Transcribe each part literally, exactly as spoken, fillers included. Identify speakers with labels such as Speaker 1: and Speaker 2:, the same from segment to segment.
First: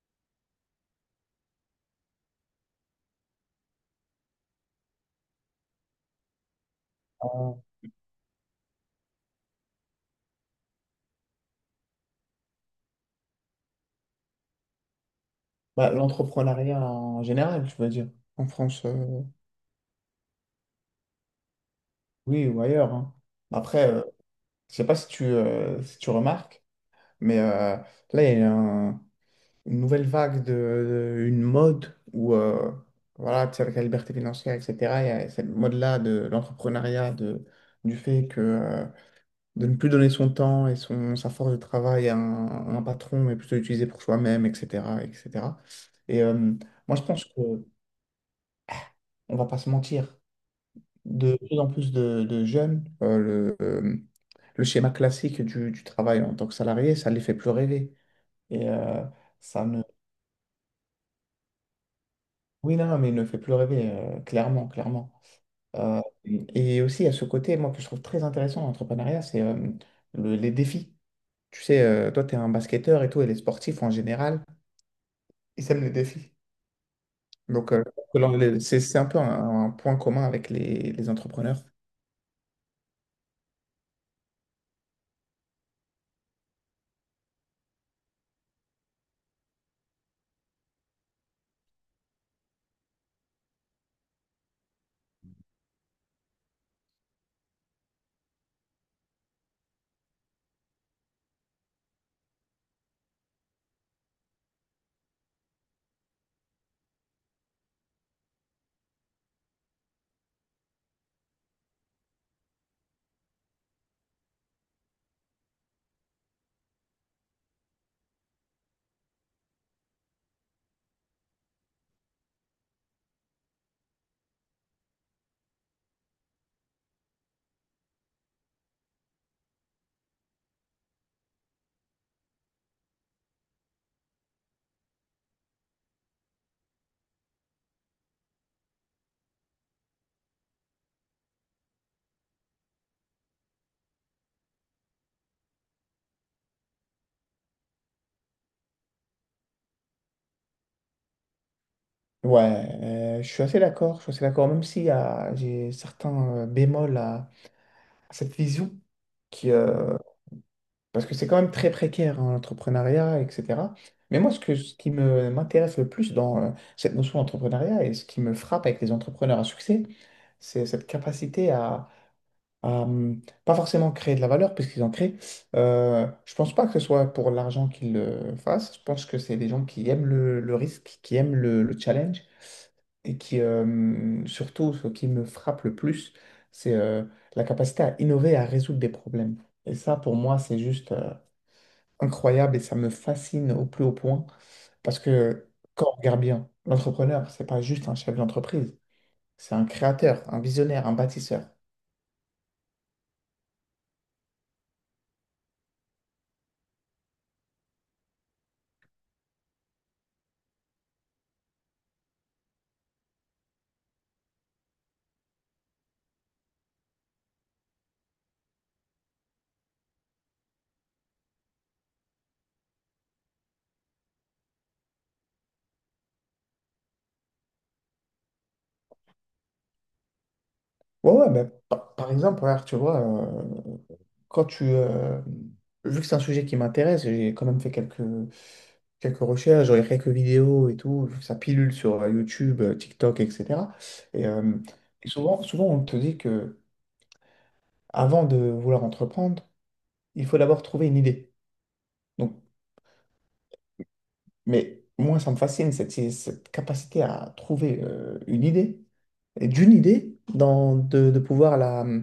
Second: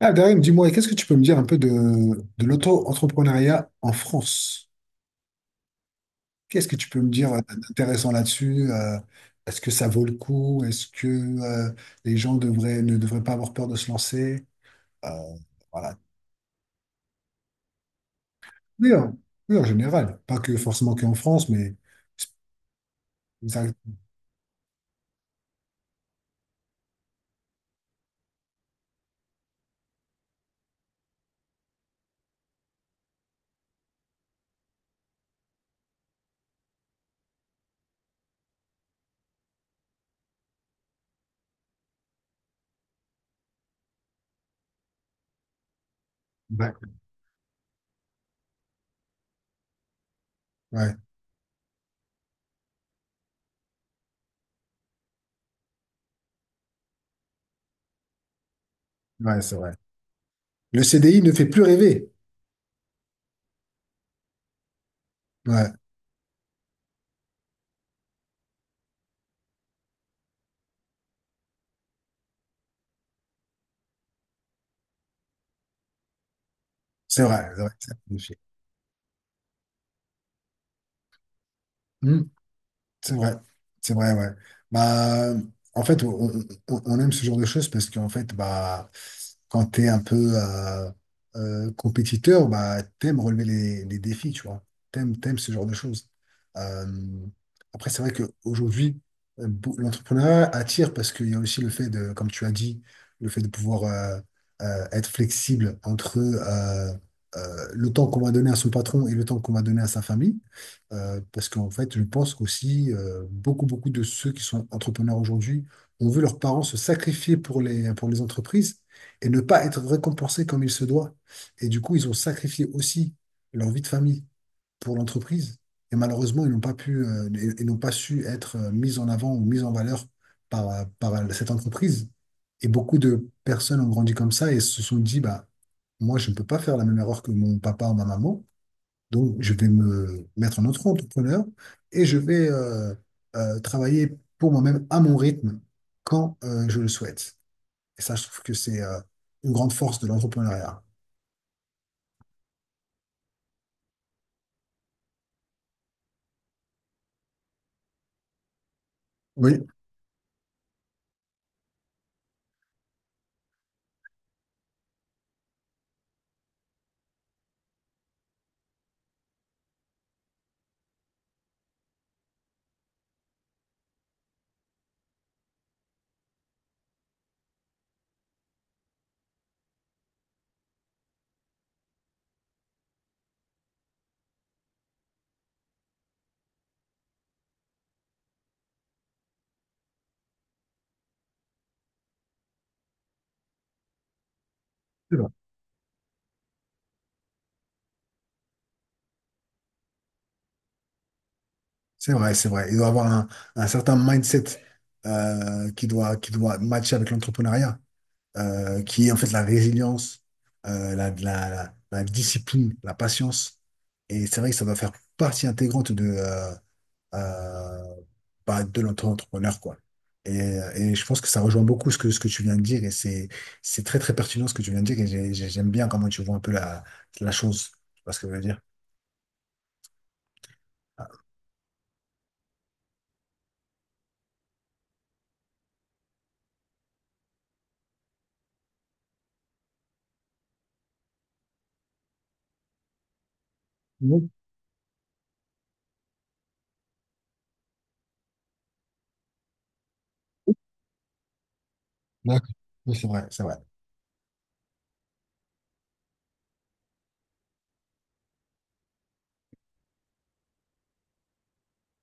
Speaker 1: Ah, Darim, dis-moi, qu'est-ce que tu peux me dire un peu de, de l'auto-entrepreneuriat en France? Qu'est-ce que tu peux me dire euh,
Speaker 2: Euh,
Speaker 1: d'intéressant là-dessus? Euh, est-ce que ça vaut le coup? Est-ce que euh, les gens devraient, ne devraient pas avoir peur de se lancer? Euh,
Speaker 2: bah,
Speaker 1: voilà.
Speaker 2: l'entrepreneuriat en général, je veux dire, en France,
Speaker 1: Oui, en,
Speaker 2: euh,
Speaker 1: oui, en général. Pas que forcément qu'en France, mais
Speaker 2: oui, ou ailleurs, hein.
Speaker 1: ça-
Speaker 2: Après, euh, je sais pas si tu, euh, si tu remarques, mais euh, là, il y a un- une nouvelle vague de, de- une mode où, euh, voilà, tu sais, avec la liberté financière, et cetera, il y a cette mode-là de l'entrepreneuriat, de, du fait que, euh, de ne plus donner son temps et son, sa force de travail à un, à un patron, mais plutôt l'utiliser pour soi-même, et cetera, et cetera. Et cetera. Et euh,
Speaker 1: ouais,
Speaker 2: Moi, je pense que on va pas se mentir.
Speaker 1: ouais,
Speaker 2: De plus en plus de, de jeunes, euh, le, euh, le schéma classique du, du travail en tant que salarié, ça ne les fait plus rêver. Et euh,
Speaker 1: ouais, c'est
Speaker 2: Ça
Speaker 1: vrai.
Speaker 2: ne...
Speaker 1: Le C D I ne fait plus rêver.
Speaker 2: Oui, non, non, mais il ne fait plus rêver, euh, clairement, clairement.
Speaker 1: Ouais,
Speaker 2: Euh, et aussi, à ce côté, moi, que je trouve très intéressant dans l'entrepreneuriat, c'est euh, le- les défis. Tu sais, euh, toi, tu es un basketteur et tout, et les sportifs en général, ils aiment les défis.
Speaker 1: c'est vrai, c'est vrai,
Speaker 2: Donc, euh,
Speaker 1: ça
Speaker 2: que
Speaker 1: me
Speaker 2: l'on-
Speaker 1: fait.
Speaker 2: les- c'est c'est un peu un, un point commun avec les, les entrepreneurs.
Speaker 1: C'est vrai, c'est vrai, ouais. Bah, en fait, on, on- on aime ce genre de choses parce qu'en fait, bah, quand t'es un peu euh, euh, compétiteur, bah, t'aimes relever les, les défis, tu vois. T'aimes, t'aimes ce genre de choses. Euh, Après, c'est vrai qu'aujourd'hui, l'entrepreneuriat attire parce qu'il y a aussi le fait de, comme tu as dit, le fait de pouvoir euh, euh, être flexible entre euh, euh, le temps qu'on va donner à son patron et le temps qu'on va donner à sa famille. Euh, parce qu'en fait, je pense qu'aussi, euh, beaucoup, beaucoup de ceux qui sont entrepreneurs aujourd'hui ont vu leurs parents se sacrifier pour les, pour les entreprises et ne pas être récompensés comme il se doit. Et du coup, ils ont sacrifié aussi leur vie de famille pour l'entreprise. Et malheureusement, ils n'ont pas pu, euh, et- et n'ont pas su être euh, mis en avant ou mis en valeur par, euh, par euh, cette entreprise. Et beaucoup de personnes ont grandi comme ça et se sont dit, bah, moi, je ne peux pas faire la même erreur que mon papa ou ma maman. Donc, je vais me mettre en auto-entrepreneur et je vais euh, euh, travailler pour moi-même à mon rythme quand euh, je le souhaite. Et ça, je trouve que c'est euh, une grande force de l'entrepreneuriat.
Speaker 2: Ouais, euh, je suis assez d'accord, je suis assez d'accord, même si euh, j'ai certains euh, bémols à, à cette vision, qui,
Speaker 1: Oui,
Speaker 2: euh, parce que c'est quand même très précaire, hein, l'entrepreneuriat, et cetera. Mais moi, ce que, ce qui me, m'intéresse le plus dans euh, cette notion d'entrepreneuriat et ce qui me frappe avec les entrepreneurs à succès, c'est cette capacité à, à, hum, pas forcément créer de la valeur, puisqu'ils en créent. Euh, je pense pas que ce soit pour l'argent qu'ils le fassent, je pense que c'est des gens qui aiment le, le risque, qui aiment le le challenge et qui, euh, surtout, ce qui me frappe le plus, c'est euh, la capacité à innover, à résoudre des problèmes. Et ça, pour moi, c'est juste euh, incroyable et ça me fascine au plus haut point parce
Speaker 1: c'est vrai,
Speaker 2: que quand on regarde bien, l'entrepreneur, c'est pas juste un chef d'entreprise, c'est un créateur, un visionnaire, un bâtisseur.
Speaker 1: c'est vrai. C'est vrai. Il doit avoir un, un certain mindset euh, qui doit, qui doit matcher avec l'entrepreneuriat, euh, qui est en fait la résilience, euh, la, la, la la discipline, la patience. Et c'est vrai que ça doit faire partie intégrante de euh, euh, bah, de l'auto-entrepreneur, quoi. Et, et je pense que ça rejoint beaucoup ce que, ce que tu viens de dire et c'est, c'est très, très pertinent ce que tu viens de dire et j'ai- j'ai- j'aime bien comment tu vois un peu la, la chose. Tu vois ce que je veux dire? Ah,
Speaker 2: Ouais, ouais, mais par, par exemple, regarde, tu vois, euh, quand tu, euh, vu que c'est un sujet qui m'intéresse, j'ai quand même fait quelques quelques recherches, j'aurais quelques vidéos et tout, ça pilule sur euh, YouTube, euh, TikTok, et cetera. Et,
Speaker 1: oui,
Speaker 2: euh, et souvent, souvent, on te dit que avant de vouloir entreprendre, il faut d'abord trouver une idée. Donc,
Speaker 1: d'accord. Oui, c'est vrai, c'est vrai.
Speaker 2: mais moi, ça me fascine, cette, cette capacité à trouver euh, une idée, et d'une idée, dans, de, de pouvoir la, euh,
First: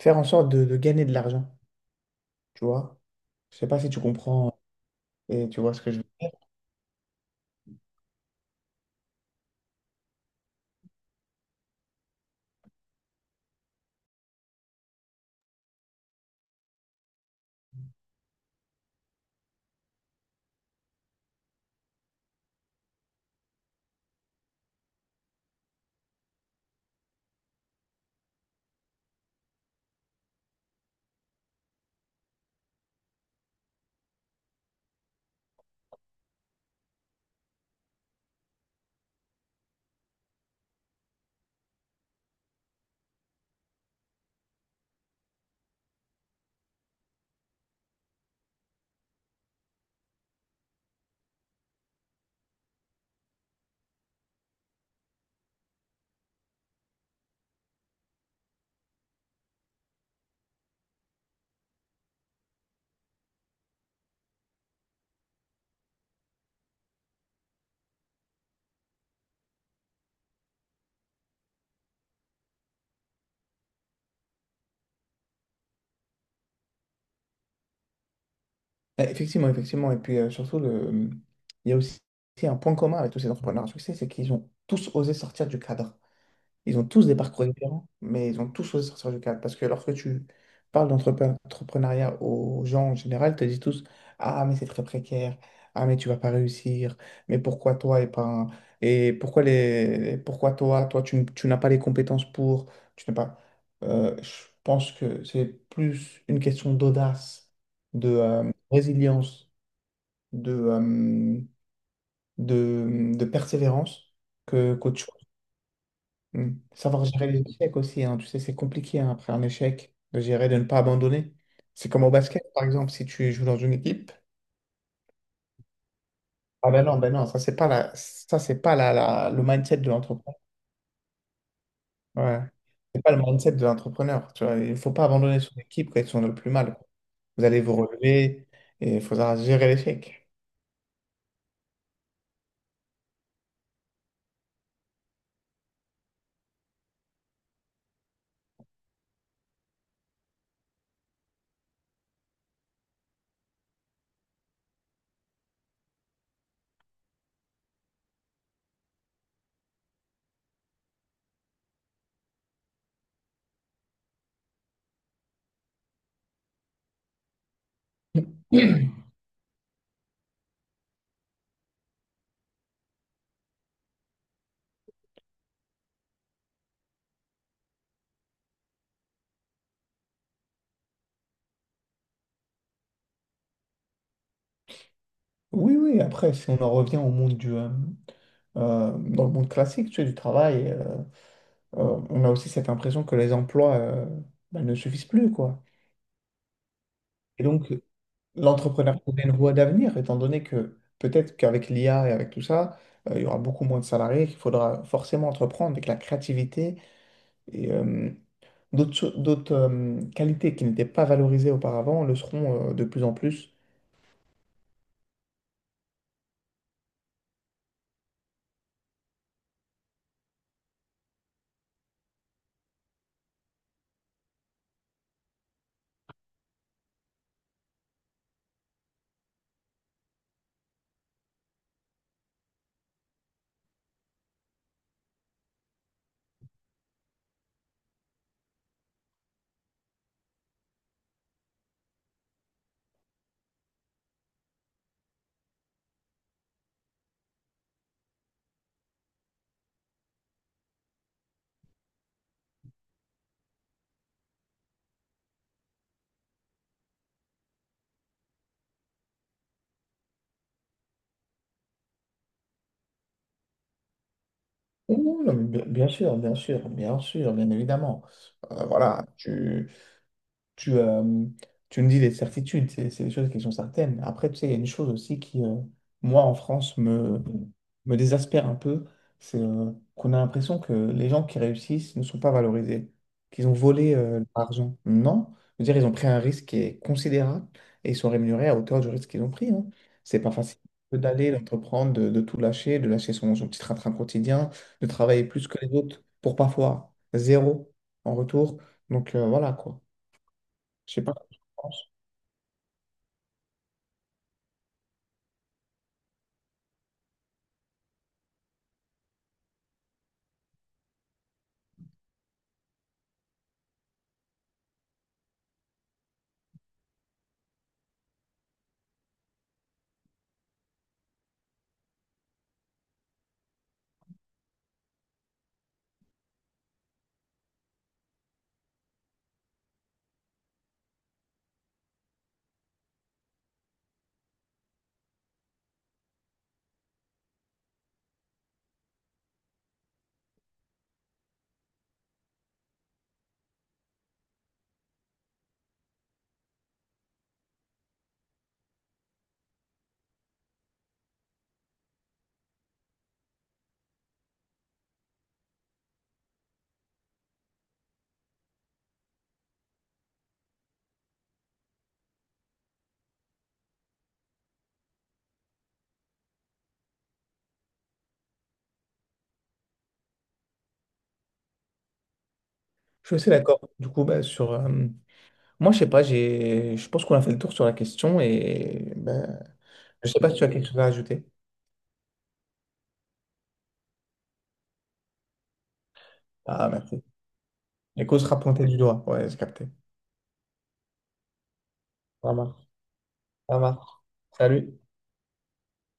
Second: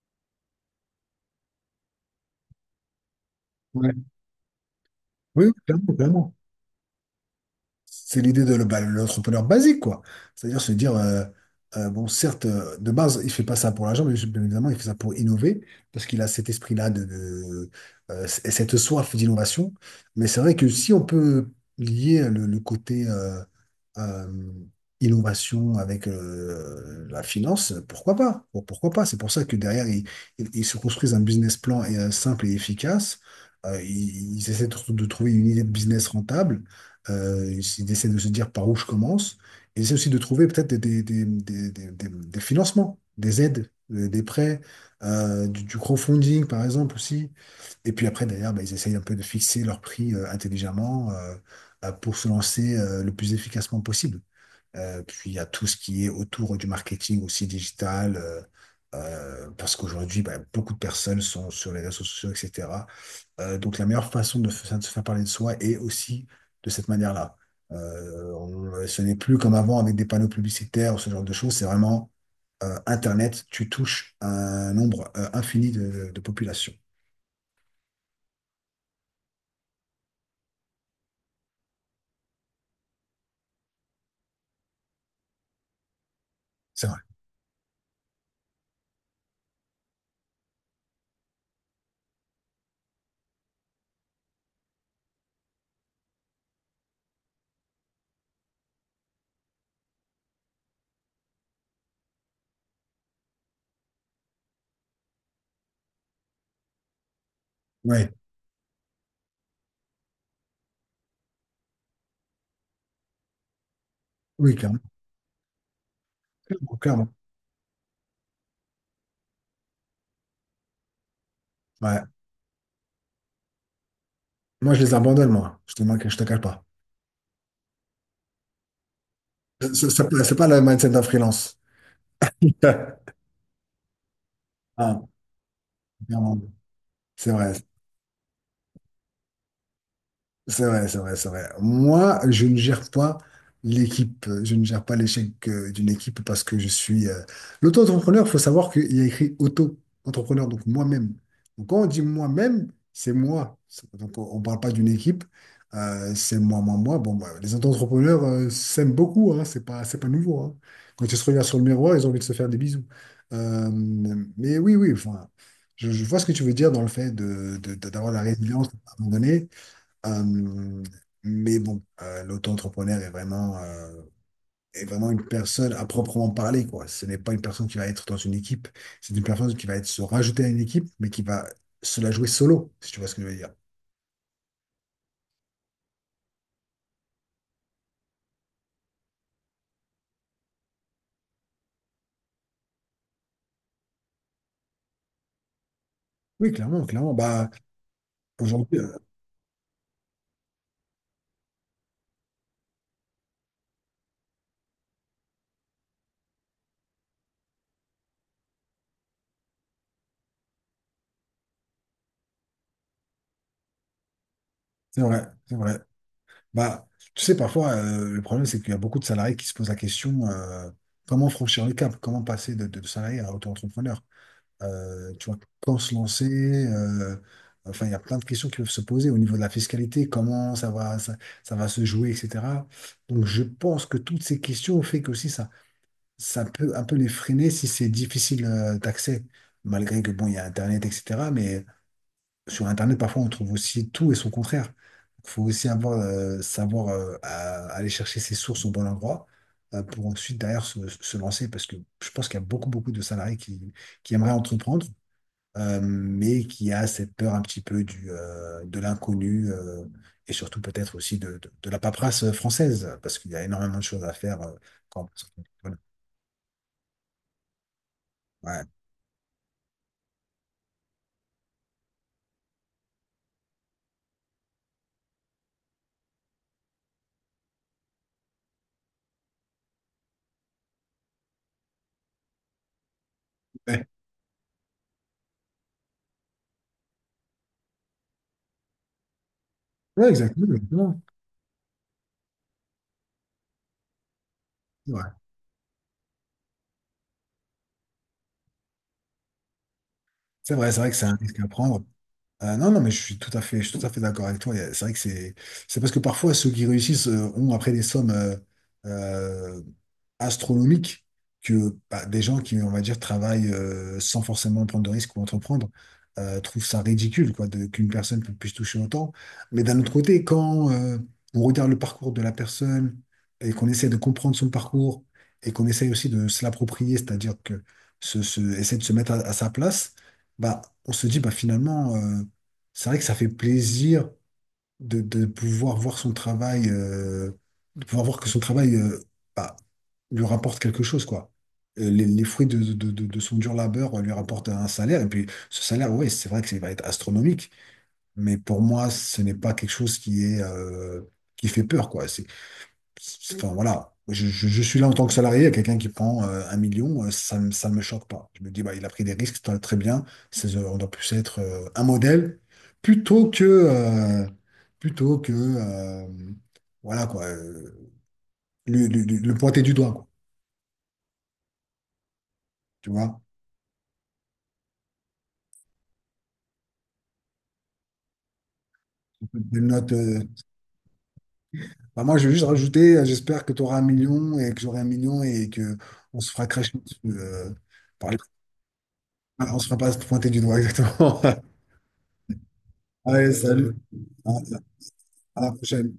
Speaker 2: faire en sorte de, de gagner de l'argent, tu vois. Je sais pas si
Speaker 1: Ouais.
Speaker 2: tu comprends
Speaker 1: Oui,
Speaker 2: et
Speaker 1: oui,
Speaker 2: tu vois ce que
Speaker 1: clairement,
Speaker 2: je...
Speaker 1: clairement. C'est l'idée de le- bah, l'entrepreneur basique, quoi. C'est-à-dire se dire, euh, euh, bon, certes, euh, de base, il fait pas ça pour l'argent, mais bien évidemment, il fait ça pour innover, parce qu'il a cet esprit-là de, de, euh, et cette soif d'innovation. Mais c'est vrai que si on peut lier le, le côté euh, euh, innovation avec euh, la finance, pourquoi pas? Bon, pourquoi pas? C'est pour ça que derrière, ils, ils- ils se construisent un business plan euh, simple et efficace. Euh, ils, ils essaient de, de trouver une idée de business rentable. Euh, ils essaient de se dire par où je commence. Ils essaient aussi de trouver peut-être des, des, des, des, des- des- des financements, des aides, euh, des prêts, euh, du, du crowdfunding par exemple aussi. Et puis après, derrière, bah, ils essayent un peu de fixer leur prix euh, intelligemment euh, euh, pour se lancer euh, le plus efficacement possible. Euh, puis il y a tout ce qui est autour du marketing aussi digital, euh, euh, parce qu'aujourd'hui, bah, beaucoup de personnes sont sur les réseaux sociaux, et cetera. Euh, donc la meilleure façon de, f- de se faire parler de soi est aussi de cette manière-là. Euh, on- ce n'est plus comme avant avec des panneaux publicitaires ou ce genre de choses, c'est vraiment euh, Internet, tu touches un nombre euh, infini de, de populations.
Speaker 2: Bah, effectivement, effectivement. Et puis euh, surtout, le... il y a aussi un point commun avec tous ces entrepreneurs à succès, c'est qu'ils ont tous osé sortir du cadre. Ils ont
Speaker 1: C'est vrai.
Speaker 2: tous des parcours différents, mais ils ont tous choisi de sortir du cadre. Parce que lorsque tu parles d'entrepreneuriat aux gens en général, ils te disent tous, ah, mais c'est très précaire. Ah, mais tu vas pas réussir. Mais pourquoi toi et pas... un- Et pourquoi les... pourquoi toi? Toi, tu, n- tu n'as pas les compétences pour... Tu n'as pas... Euh, je pense que c'est plus une question d'audace, de
Speaker 1: Ouais.
Speaker 2: euh, résilience, de, euh, de, de persévérance
Speaker 1: Oui,
Speaker 2: que
Speaker 1: clairement.
Speaker 2: qu'autre chose. Mm.
Speaker 1: Clairement,
Speaker 2: Savoir
Speaker 1: clairement.
Speaker 2: gérer les échecs aussi, hein. Tu sais, c'est compliqué hein, après un échec de gérer, de ne pas abandonner. C'est
Speaker 1: Ouais.
Speaker 2: comme au basket, par exemple, si tu joues dans une équipe.
Speaker 1: Moi, je les abandonne, moi. Je te manque, je te cache pas.
Speaker 2: Ah ben non, ben non, ça c'est pas la, ça c'est pas la, la- le
Speaker 1: C'est
Speaker 2: mindset de
Speaker 1: c'est-
Speaker 2: l'entrepreneur.
Speaker 1: c'est pas le mindset d'un freelance.
Speaker 2: Ouais. C'est pas le mindset de l'entrepreneur. Tu vois, il faut
Speaker 1: Ah,
Speaker 2: pas abandonner son équipe quand ils sont dans le
Speaker 1: clairement.
Speaker 2: plus mal, quoi.
Speaker 1: C'est
Speaker 2: Vous
Speaker 1: vrai.
Speaker 2: allez vous relever et il faudra gérer l'échec.
Speaker 1: C'est vrai, c'est vrai, c'est vrai. Moi, je ne gère pas l'équipe, je ne gère pas l'échec euh, d'une équipe parce que je suis euh, l'auto-entrepreneur. Il faut savoir qu'il y a écrit auto-entrepreneur, donc moi-même. Donc quand on dit moi-même, c'est moi. C'est- Donc on ne parle pas d'une équipe, euh, c'est moi, moi, moi. Bon, bah, les auto-entrepreneurs euh, s'aiment beaucoup, hein, c'est pas, c'est pas nouveau, hein. Quand ils se regardent sur le miroir, ils ont envie de se faire des bisous. Euh, mais oui, oui, enfin, je, je vois ce que tu veux dire dans le fait de, de- de- d'avoir la résilience à un moment donné. Euh, mais bon, euh, l'auto-entrepreneur est vraiment, euh, est vraiment une personne à proprement parler, quoi. Ce n'est pas une personne qui va être dans une équipe, c'est une personne qui va être se rajouter à une équipe, mais qui va se la jouer solo, si tu vois ce que je veux dire.
Speaker 2: Oui, oui, après, si on en revient au monde du, euh, euh, dans le monde classique, tu sais, du travail. Euh, euh, on a aussi cette impression que les emplois euh, bah, ne suffisent plus, quoi.
Speaker 1: Oui, clairement, clairement.
Speaker 2: Et
Speaker 1: Bah,
Speaker 2: donc,
Speaker 1: aujourd'hui, euh,
Speaker 2: l'entrepreneuriat est une voie d'avenir, étant donné que peut-être qu'avec l'I A et avec tout ça, euh, il y aura beaucoup moins de salariés, qu'il faudra forcément entreprendre avec la créativité et euh, d'autres cho- d'autres, euh, qualités qui n'étaient pas valorisées auparavant le seront euh, de plus en plus.
Speaker 1: c'est vrai, c'est vrai. Bah, tu sais, parfois, euh, le problème, c'est qu'il y a beaucoup de salariés qui se posent la question, euh, comment franchir le cap, comment passer de, de, de salarié à auto-entrepreneur. Euh, tu vois, quand se lancer euh, enfin, il y a plein de questions qui peuvent se poser au niveau de la fiscalité, comment ça va, ça, ça va se jouer, et cetera. Donc, je pense que toutes ces questions fait que aussi ça, ça peut un peu les freiner si c'est difficile euh, d'accès, malgré que, bon, il y a Internet, et cetera. Mais sur Internet, parfois, on trouve aussi tout et son contraire. Il faut aussi avoir, euh, savoir euh, à- aller chercher ses sources au bon endroit euh, pour ensuite, derrière, se, se lancer, parce que je pense qu'il y a beaucoup, beaucoup de salariés qui, qui aimeraient entreprendre euh, mais qui a cette peur un petit peu du, euh, de l'inconnu euh, et surtout peut-être aussi de, de, de la paperasse française, parce qu'il y a énormément de choses à faire euh,
Speaker 2: Oui,
Speaker 1: quand on passe
Speaker 2: oui, non,
Speaker 1: au
Speaker 2: mais bien
Speaker 1: téléphone.
Speaker 2: bien sûr, bien sûr, bien sûr, bien évidemment.
Speaker 1: Ouais.
Speaker 2: Euh, voilà, tu, tu, euh, tu nous dis des certitudes, c'est c'est des choses qui sont certaines. Après, tu sais, il y a une chose aussi qui, euh, moi, en France, me, me désespère un peu, c'est euh, qu'on a l'impression que les gens qui réussissent ne sont pas valorisés, qu'ils ont volé euh, l'argent. Non, je veux dire, ils ont pris un risque qui est considérable et ils sont rémunérés à hauteur du risque qu'ils ont pris, hein.
Speaker 1: Ouais,
Speaker 2: C'est pas
Speaker 1: exactement,
Speaker 2: facile
Speaker 1: exactement.
Speaker 2: d'aller, d'entreprendre, de, de tout lâcher, de lâcher son, son petit train-train quotidien, de
Speaker 1: C'est vrai,
Speaker 2: travailler plus que les autres pour parfois zéro en retour. Donc euh, voilà quoi.
Speaker 1: c'est vrai, c'est vrai
Speaker 2: Je
Speaker 1: que
Speaker 2: sais
Speaker 1: c'est
Speaker 2: pas
Speaker 1: un
Speaker 2: ce que
Speaker 1: risque
Speaker 2: tu
Speaker 1: à prendre.
Speaker 2: penses.
Speaker 1: Ah non, non, mais je suis tout à fait, je suis tout à fait d'accord avec toi. Il y a- C'est vrai que c'est, c'est parce que parfois ceux qui réussissent euh, ont après des sommes euh, euh, astronomiques que bah, des gens qui, on va dire, travaillent euh, sans forcément prendre de risques ou entreprendre euh, trouvent ça ridicule, quoi, de- qu'une personne pu- puisse toucher autant. Mais d'un autre côté, quand euh, on regarde le parcours de la personne et qu'on essaie de comprendre son parcours et qu'on essaie aussi de se l'approprier, c'est-à-dire que se, se- essayer de se mettre à, à sa place, bah, on se dit, bah, finalement. euh, c'est vrai que ça fait plaisir de, de pouvoir voir son travail, euh, de pouvoir voir que son travail euh, bah, lui rapporte quelque chose, quoi. Euh, Les, les fruits de, de, de- de son dur labeur euh, lui rapportent un salaire, et puis ce salaire, oui, c'est vrai que ça va être astronomique, mais pour moi, ce n'est pas quelque chose qui est, euh, qui fait peur, quoi. Enfin, voilà. Je, je- je suis là en tant que salarié, il y a quelqu'un qui prend euh, un million, euh, ça ne me, ça me choque pas. Je me dis, bah, il a pris des risques, très très bien. C'est, euh, on doit plus être euh, un modèle plutôt que, euh, plutôt que euh, voilà, quoi, euh, le, le- le- le pointer du doigt, quoi. Tu
Speaker 2: Je suis
Speaker 1: vois?
Speaker 2: assez d'accord. Du coup, bah, sur, euh, moi, je sais pas, j'ai, je pense qu'on a fait le tour sur la question et bah,
Speaker 1: Des notes,
Speaker 2: je sais
Speaker 1: euh,
Speaker 2: pas si tu as quelque chose à ajouter.
Speaker 1: bah, moi, je vais juste rajouter, euh, j'espère que tu auras un million et que j'aurai un million et que on se fera
Speaker 2: Ah,
Speaker 1: cracher dessus.
Speaker 2: merci.
Speaker 1: euh,
Speaker 2: Les
Speaker 1: par les-
Speaker 2: causes sera pointées du doigt. Ouais, j'ai
Speaker 1: On se
Speaker 2: capté.
Speaker 1: fera pas pointer du doigt, exactement.
Speaker 2: Ça marche.
Speaker 1: Allez,
Speaker 2: Ça
Speaker 1: salut.
Speaker 2: marche.
Speaker 1: à
Speaker 2: Salut.
Speaker 1: à la prochaine.